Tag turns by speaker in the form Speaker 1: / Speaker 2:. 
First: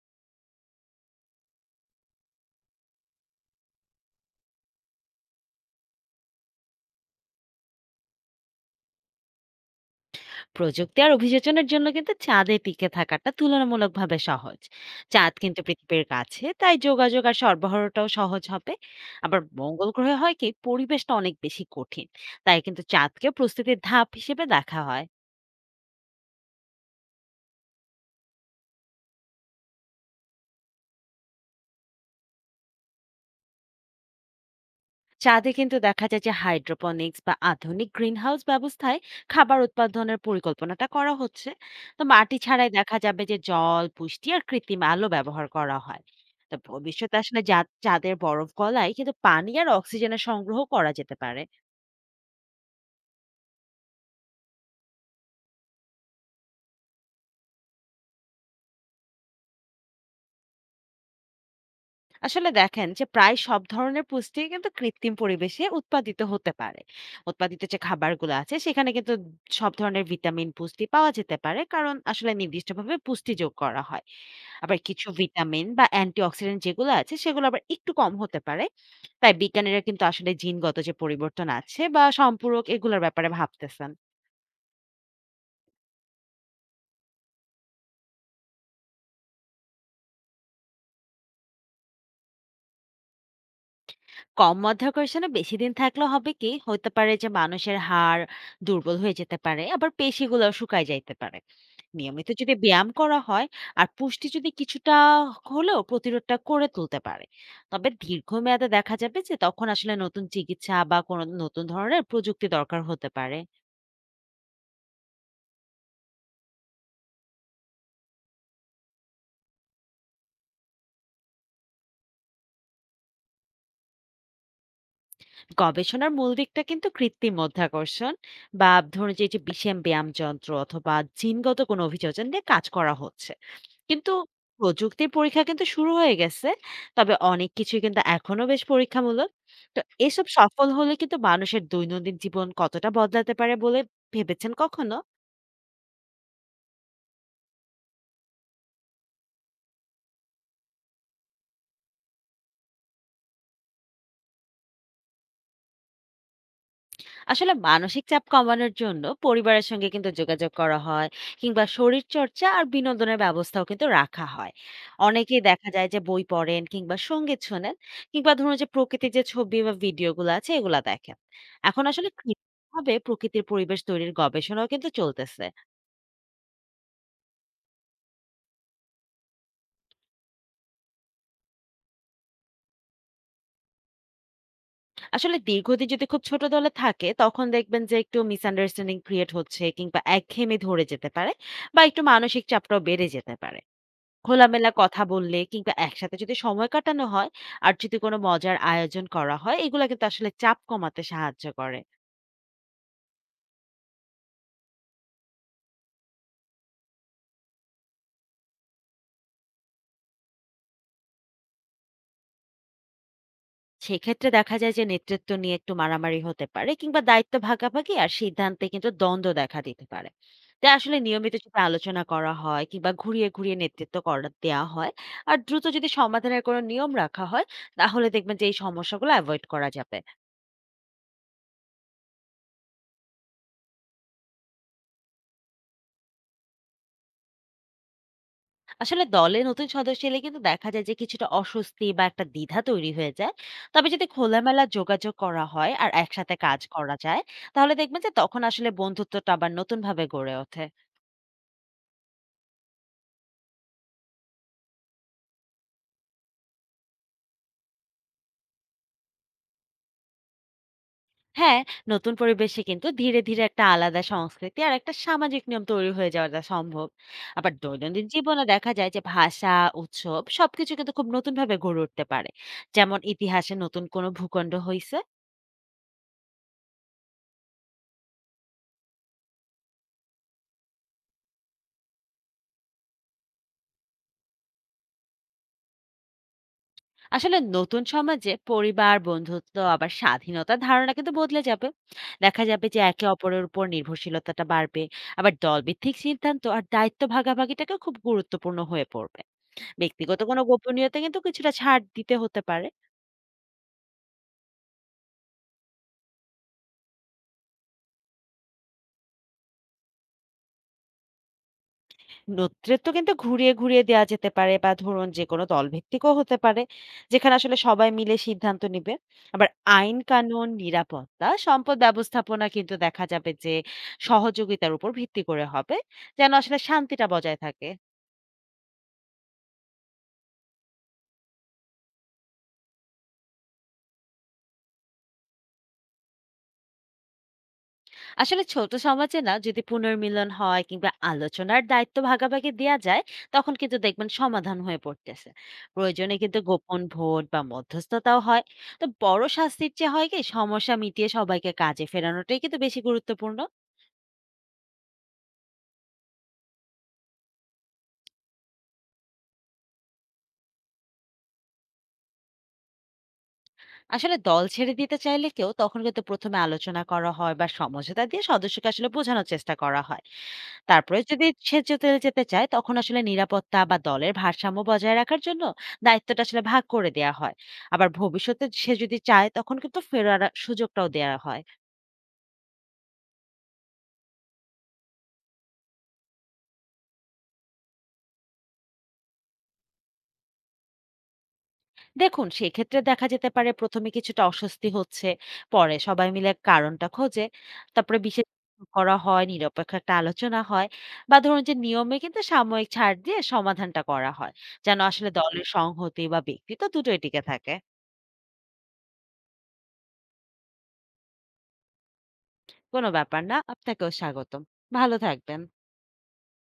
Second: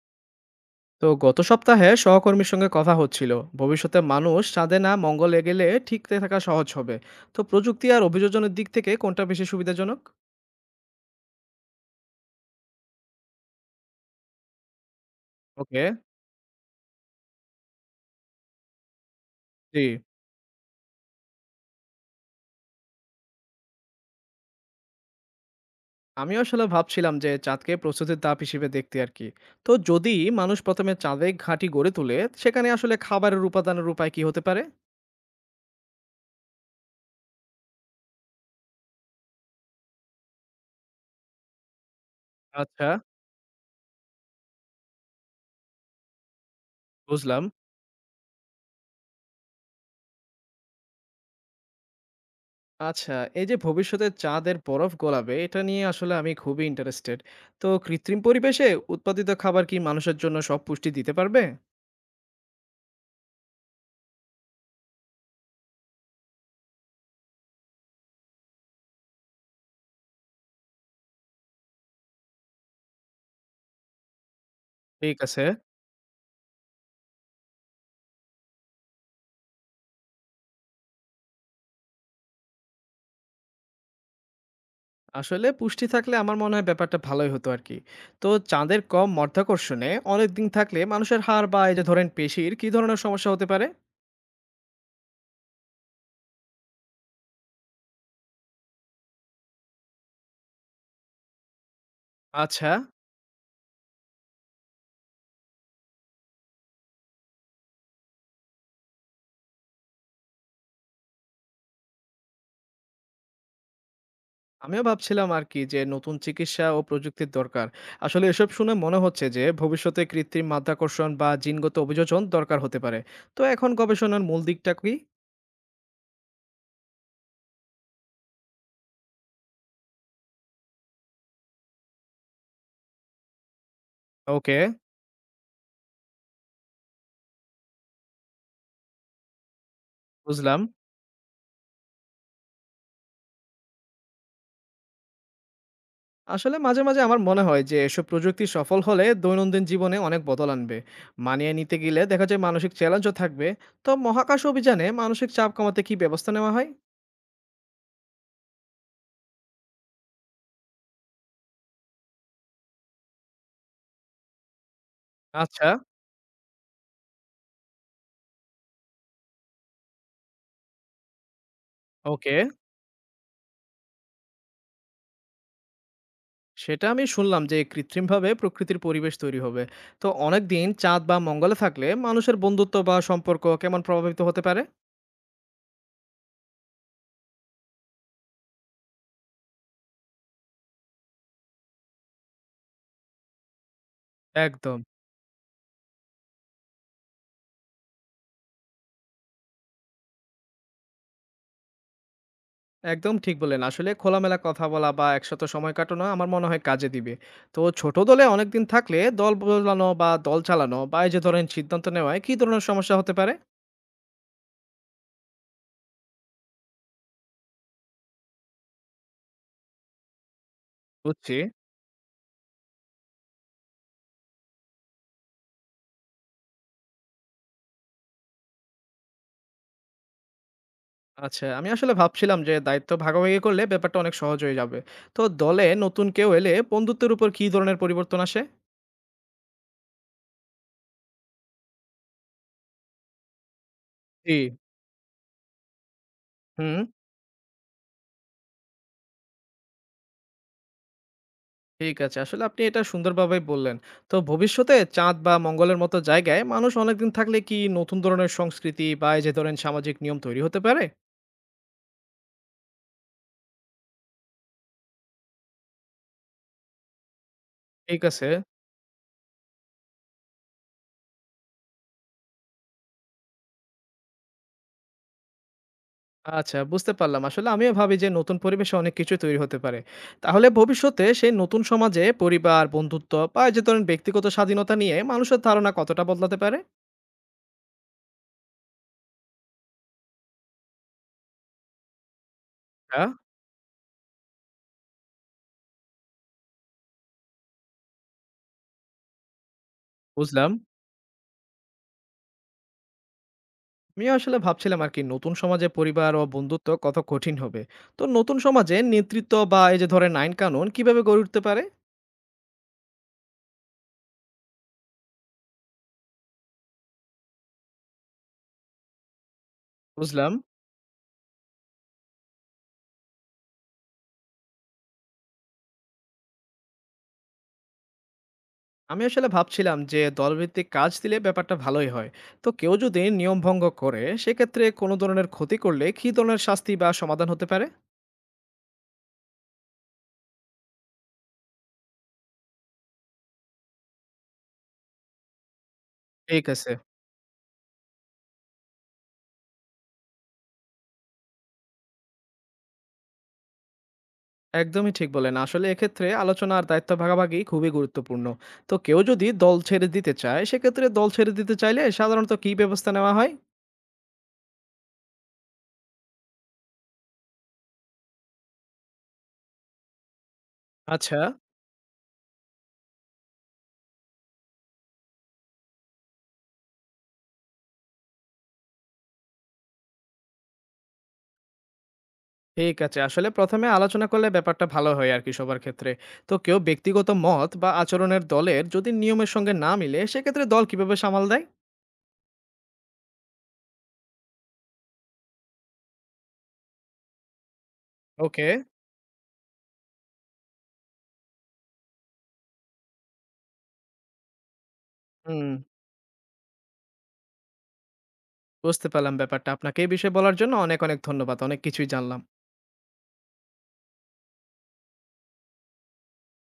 Speaker 1: তো গত সপ্তাহে সহকর্মীর সঙ্গে কথা হচ্ছিল ভবিষ্যতে মানুষ চাঁদে না মঙ্গলে গেলে ঠিকতে থাকা সহজ হবে। তো প্রযুক্তি আর অভিযোজনের দিক থেকে কোনটা বেশি সুবিধাজনক?
Speaker 2: প্রযুক্তি আর অভিযোজনের জন্য কিন্তু চাঁদে টিকে থাকাটা তুলনামূলকভাবে সহজ। চাঁদ কিন্তু
Speaker 1: ওকে।
Speaker 2: পৃথিবীর কাছে, তাই যোগাযোগ আর সরবরাহটাও সহজ হবে। আবার
Speaker 1: জি।
Speaker 2: মঙ্গল গ্রহে হয় কি, পরিবেশটা অনেক বেশি কঠিন। তাই কিন্তু চাঁদকে প্রস্তুতির ধাপ হিসেবে দেখা হয়।
Speaker 1: আমি আসলে ভাবছিলাম যে চাঁদকে প্রস্তুতির ধাপ হিসেবে দেখতে আর কি। তো যদি মানুষ প্রথমে চাঁদে ঘাঁটি গড়ে তোলে, সেখানে আসলে খাবারের উপাদানের উপায় কি হতে পারে?
Speaker 2: চাঁদে কিন্তু দেখা যায় যে হাইড্রোপনিক্স বা আধুনিক গ্রিনহাউস ব্যবস্থায় খাবার উৎপাদনের পরিকল্পনাটা করা হচ্ছে। তো মাটি ছাড়াই
Speaker 1: আচ্ছা।
Speaker 2: দেখা যাবে যে জল, পুষ্টি আর কৃত্রিম আলো ব্যবহার করা হয়। তো ভবিষ্যতে আসলে
Speaker 1: বুঝলাম।
Speaker 2: চাঁদের বরফ গলায় কিন্তু পানি আর অক্সিজেনের সংগ্রহ করা যেতে পারে।
Speaker 1: আচ্ছা। এই যে ভবিষ্যতে চাঁদের বরফ গলাবে, এটা নিয়ে আসলে আমি খুবই ইন্টারেস্টেড। তো কৃত্রিম পরিবেশে উৎপাদিত খাবার কি মানুষের জন্য সব পুষ্টি দিতে পারবে?
Speaker 2: আসলে দেখেন যে প্রায় সব ধরনের পুষ্টি কিন্তু কৃত্রিম পরিবেশে উৎপাদিত হতে পারে। উৎপাদিত যে খাবারগুলো আছে সেখানে কিন্তু সব ধরনের ভিটামিন, পুষ্টি পাওয়া যেতে পারে, কারণ আসলে নির্দিষ্টভাবে পুষ্টি যোগ করা হয়। আবার কিছু
Speaker 1: ঠিক আছে।
Speaker 2: ভিটামিন বা অ্যান্টিঅক্সিডেন্ট যেগুলো আছে সেগুলো আবার একটু কম হতে পারে। তাই বিজ্ঞানীরা কিন্তু আসলে জিনগত যে পরিবর্তন আছে বা সম্পূরক, এগুলোর ব্যাপারে ভাবতেছেন।
Speaker 1: আসলে পুষ্টি থাকলে আমার মনে হয় ব্যাপারটা ভালোই হতো আরকি। তো চাঁদের কম মধ্যাকর্ষণে অনেক দিন থাকলে মানুষের হাড় বা এই যে ধরেন পেশির কি ধরনের সমস্যা হতে পারে?
Speaker 2: কম মাধ্যাকর্ষণে বেশি দিন থাকলে হবে কি, হতে পারে যে মানুষের হাড় দুর্বল হয়ে যেতে পারে, আবার পেশিগুলো শুকায় যাইতে পারে। নিয়মিত যদি
Speaker 1: আচ্ছা,
Speaker 2: ব্যায়াম করা হয় আর পুষ্টি যদি কিছুটা হলেও, প্রতিরোধটা করে তুলতে পারে। তবে দীর্ঘমেয়াদে দেখা যাবে যে তখন আসলে নতুন চিকিৎসা বা কোনো নতুন ধরনের প্রযুক্তি দরকার হতে পারে।
Speaker 1: আমিও ভাবছিলাম আরকি যে নতুন চিকিৎসা ও প্রযুক্তির দরকার। আসলে এসব শুনে মনে হচ্ছে যে ভবিষ্যতে কৃত্রিম মাধ্যাকর্ষণ বা জিনগত অভিযোজন দরকার হতে পারে। তো এখন গবেষণার মূল দিকটা কি?
Speaker 2: গবেষণার মূল দিকটা কিন্তু কৃত্রিম মাধ্যাকর্ষণ বা ধরুন যে এই যে বিষম ব্যায়াম যন্ত্র অথবা জিনগত কোনো অভিযোজন নিয়ে কাজ করা হচ্ছে কিন্তু।
Speaker 1: ওকে।
Speaker 2: প্রযুক্তির পরীক্ষা কিন্তু শুরু হয়ে গেছে, তবে অনেক কিছুই কিন্তু এখনো বেশ পরীক্ষামূলক। তো এসব
Speaker 1: বুঝলাম।
Speaker 2: সফল হলে কিন্তু মানুষের দৈনন্দিন জীবন কতটা বদলাতে পারে বলে ভেবেছেন কখনো?
Speaker 1: আসলে মাঝে মাঝে আমার মনে হয় যে এসব প্রযুক্তি সফল হলে দৈনন্দিন জীবনে অনেক বদল আনবে। মানিয়ে নিতে গেলে দেখা যায় মানসিক চ্যালেঞ্জও থাকবে। তো মহাকাশ অভিযানে মানসিক চাপ কমাতে কি ব্যবস্থা নেওয়া হয়?
Speaker 2: আসলে মানসিক চাপ কমানোর জন্য পরিবারের সঙ্গে কিন্তু যোগাযোগ করা হয়, কিংবা শরীর চর্চা আর বিনোদনের ব্যবস্থাও কিন্তু রাখা হয়। অনেকেই
Speaker 1: আচ্ছা।
Speaker 2: দেখা যায় যে বই পড়েন কিংবা সঙ্গীত শোনেন, কিংবা ধরুন যে প্রকৃতির যে ছবি বা ভিডিওগুলো আছে এগুলা দেখেন। এখন আসলে
Speaker 1: ওকে।
Speaker 2: ভাবে প্রকৃতির পরিবেশ তৈরির গবেষণাও কিন্তু চলতেছে।
Speaker 1: সেটা আমি শুনলাম যে কৃত্রিমভাবে প্রকৃতির পরিবেশ তৈরি হবে। তো অনেকদিন চাঁদ বা মঙ্গলে থাকলে মানুষের বন্ধুত্ব বা সম্পর্ক কেমন প্রভাবিত হতে পারে?
Speaker 2: আসলে দীর্ঘদিন যদি খুব ছোট দলে থাকে তখন দেখবেন যে একটু মিসআন্ডারস্ট্যান্ডিং ক্রিয়েট হচ্ছে কিংবা একঘেয়েমি ধরে যেতে পারে, বা একটু মানসিক চাপটাও বেড়ে যেতে পারে। খোলামেলা
Speaker 1: একদম।
Speaker 2: কথা বললে কিংবা একসাথে যদি সময় কাটানো হয় আর যদি কোনো মজার আয়োজন করা হয়, এগুলো কিন্তু আসলে চাপ কমাতে সাহায্য করে।
Speaker 1: একদম ঠিক বললেন। আসলে খোলামেলা কথা বলা বা একসাথে সময় কাটানো আমার মনে হয় কাজে দিবে। তো ছোট দলে অনেকদিন থাকলে দল বদলানো বা দল চালানো বা এই যে ধরেন সিদ্ধান্ত নেওয়ায় কি ধরনের সমস্যা হতে পারে?
Speaker 2: সেক্ষেত্রে দেখা যায় যে নেতৃত্ব নিয়ে একটু মারামারি হতে পারে, কিংবা দায়িত্ব ভাগাভাগি আর সিদ্ধান্তে কিন্তু দ্বন্দ্ব দেখা দিতে পারে। তাই আসলে নিয়মিত
Speaker 1: বুঝছি।
Speaker 2: যদি আলোচনা করা হয় কিংবা ঘুরিয়ে ঘুরিয়ে নেতৃত্ব করা দেওয়া হয় আর দ্রুত যদি সমাধানের কোনো নিয়ম রাখা হয়, তাহলে দেখবেন যে এই সমস্যাগুলো অ্যাভয়েড করা যাবে।
Speaker 1: আচ্ছা, আমি আসলে ভাবছিলাম যে দায়িত্ব ভাগাভাগি করলে ব্যাপারটা অনেক সহজ হয়ে যাবে। তো দলে নতুন কেউ এলে বন্ধুত্বের উপর কি ধরনের পরিবর্তন আসে?
Speaker 2: আসলে দলে নতুন সদস্য এলে কিন্তু দেখা যায় যে কিছুটা অস্বস্তি বা একটা দ্বিধা তৈরি হয়ে যায়। তবে যদি
Speaker 1: জি।
Speaker 2: খোলামেলা যোগাযোগ করা হয় আর একসাথে কাজ
Speaker 1: হুম।
Speaker 2: করা যায়, তাহলে দেখবেন যে তখন আসলে বন্ধুত্বটা আবার নতুন ভাবে গড়ে ওঠে।
Speaker 1: ঠিক আছে। আসলে আপনি এটা সুন্দরভাবে বললেন। তো ভবিষ্যতে চাঁদ বা মঙ্গলের মতো জায়গায় মানুষ অনেকদিন থাকলে কি নতুন ধরনের সংস্কৃতি বা এই যে ধরেন সামাজিক নিয়ম তৈরি হতে পারে?
Speaker 2: হ্যাঁ, নতুন পরিবেশে কিন্তু ধীরে ধীরে একটা আলাদা সংস্কৃতি আর একটা সামাজিক নিয়ম তৈরি হয়ে যাওয়াটা সম্ভব। আবার
Speaker 1: ঠিক
Speaker 2: দৈনন্দিন
Speaker 1: আছে।
Speaker 2: জীবনে দেখা যায় যে ভাষা, উৎসব সবকিছু কিন্তু খুব নতুন ভাবে গড়ে উঠতে পারে, যেমন ইতিহাসে নতুন কোনো ভূখণ্ড হয়েছে।
Speaker 1: আচ্ছা, বুঝতে পারলাম। আসলে আমিও ভাবি যে নতুন পরিবেশে অনেক কিছুই তৈরি হতে পারে। তাহলে ভবিষ্যতে সেই নতুন সমাজে পরিবার, বন্ধুত্ব বা এই যে ধরেন ব্যক্তিগত স্বাধীনতা নিয়ে মানুষের ধারণা কতটা বদলাতে পারে?
Speaker 2: আসলে নতুন সমাজে পরিবার, বন্ধুত্ব আবার স্বাধীনতার ধারণা কিন্তু বদলে যাবে। দেখা যাবে যে
Speaker 1: আ
Speaker 2: একে অপরের উপর নির্ভরশীলতাটা বাড়বে। আবার দলভিত্তিক সিদ্ধান্ত আর দায়িত্ব ভাগাভাগিটাকে খুব গুরুত্বপূর্ণ হয়ে পড়বে। ব্যক্তিগত কোনো
Speaker 1: বুঝলাম।
Speaker 2: গোপনীয়তা কিন্তু কিছুটা ছাড় দিতে হতে পারে।
Speaker 1: আমিও আসলে ভাবছিলাম আরকি নতুন সমাজে পরিবার ও বন্ধুত্ব কত কঠিন হবে। তো নতুন সমাজে নেতৃত্ব বা এই যে ধরেন আইন কানুন কিভাবে গড়ে উঠতে পারে?
Speaker 2: নেতৃত্ব কিন্তু ঘুরিয়ে ঘুরিয়ে দেয়া যেতে পারে, বা ধরুন যেকোনো দলভিত্তিকও হতে পারে। যেখানে আসলে সবাই মিলে সিদ্ধান্ত নিবে। আবার আইন
Speaker 1: বুঝলাম।
Speaker 2: কানুন, নিরাপত্তা, সম্পদ ব্যবস্থাপনা কিন্তু দেখা যাবে যে সহযোগিতার উপর ভিত্তি করে হবে। যেন আসলে শান্তিটা বজায় থাকে।
Speaker 1: আমি আসলে ভাবছিলাম যে দলভিত্তিক কাজ দিলে ব্যাপারটা ভালোই হয়। তো কেউ যদি নিয়ম ভঙ্গ করে সেক্ষেত্রে কোনো ধরনের ক্ষতি করলে কি ধরনের শাস্তি বা সমাধান হতে পারে?
Speaker 2: আসলে ছোট সমাজে না, যদি পুনর্মিলন হয় কিংবা আলোচনার দায়িত্ব ভাগাভাগি দেওয়া যায়, তখন কিন্তু দেখবেন সমাধান হয়ে পড়তেছে। প্রয়োজনে কিন্তু
Speaker 1: ঠিক আছে।
Speaker 2: গোপন ভোট বা মধ্যস্থতাও হয়। তো বড় শাস্তির চেয়ে হয় কি, সমস্যা মিটিয়ে সবাইকে কাজে ফেরানোটাই কিন্তু বেশি গুরুত্বপূর্ণ।
Speaker 1: একদমই ঠিক বলেন, আসলে এক্ষেত্রে আলোচনা আর দায়িত্ব ভাগাভাগি খুবই গুরুত্বপূর্ণ। তো কেউ যদি দল ছেড়ে দিতে চায় সেক্ষেত্রে দল ছেড়ে দিতে চাইলে সাধারণত কি ব্যবস্থা নেওয়া হয়?
Speaker 2: আসলে দল ছেড়ে দিতে চাইলে কেউ তখন কিন্তু প্রথমে আলোচনা করা হয় বা সমঝোতা দিয়ে সদস্যকে আসলে বোঝানোর চেষ্টা করা হয়। তারপরে
Speaker 1: আচ্ছা।
Speaker 2: যদি সে যেতে যেতে চায়, তখন আসলে নিরাপত্তা বা দলের ভারসাম্য বজায় রাখার জন্য দায়িত্বটা আসলে ভাগ করে দেয়া হয়। আবার ভবিষ্যতে সে যদি চায় তখন কিন্তু ফেরার সুযোগটাও দেয়া হয়।
Speaker 1: ঠিক আছে, আসলে প্রথমে আলোচনা করলে ব্যাপারটা ভালো হয় আর কি সবার ক্ষেত্রে। তো কেউ ব্যক্তিগত মত বা আচরণের দলের যদি নিয়মের সঙ্গে না মিলে সেক্ষেত্রে দল কিভাবে সামাল দেয়?
Speaker 2: দেখুন সেক্ষেত্রে দেখা যেতে পারে প্রথমে কিছুটা অস্বস্তি হচ্ছে, পরে সবাই মিলে কারণটা খোঁজে। তারপরে বিশেষ
Speaker 1: ওকে।
Speaker 2: করা হয়, নিরপেক্ষ একটা আলোচনা হয়, বা ধরুন যে নিয়মে কিন্তু সাময়িক ছাড় দিয়ে সমাধানটা করা হয়, যেন আসলে
Speaker 1: হুম।
Speaker 2: দলের সংহতি বা ব্যক্তিত্ব দুটোই টিকে থাকে।
Speaker 1: বুঝতে পারলাম ব্যাপারটা। আপনাকে এই বিষয়ে বলার জন্য অনেক ধন্যবাদ। অনেক কিছুই জানলাম।
Speaker 2: কোনো ব্যাপার না, আপনাকেও স্বাগতম। ভালো থাকবেন।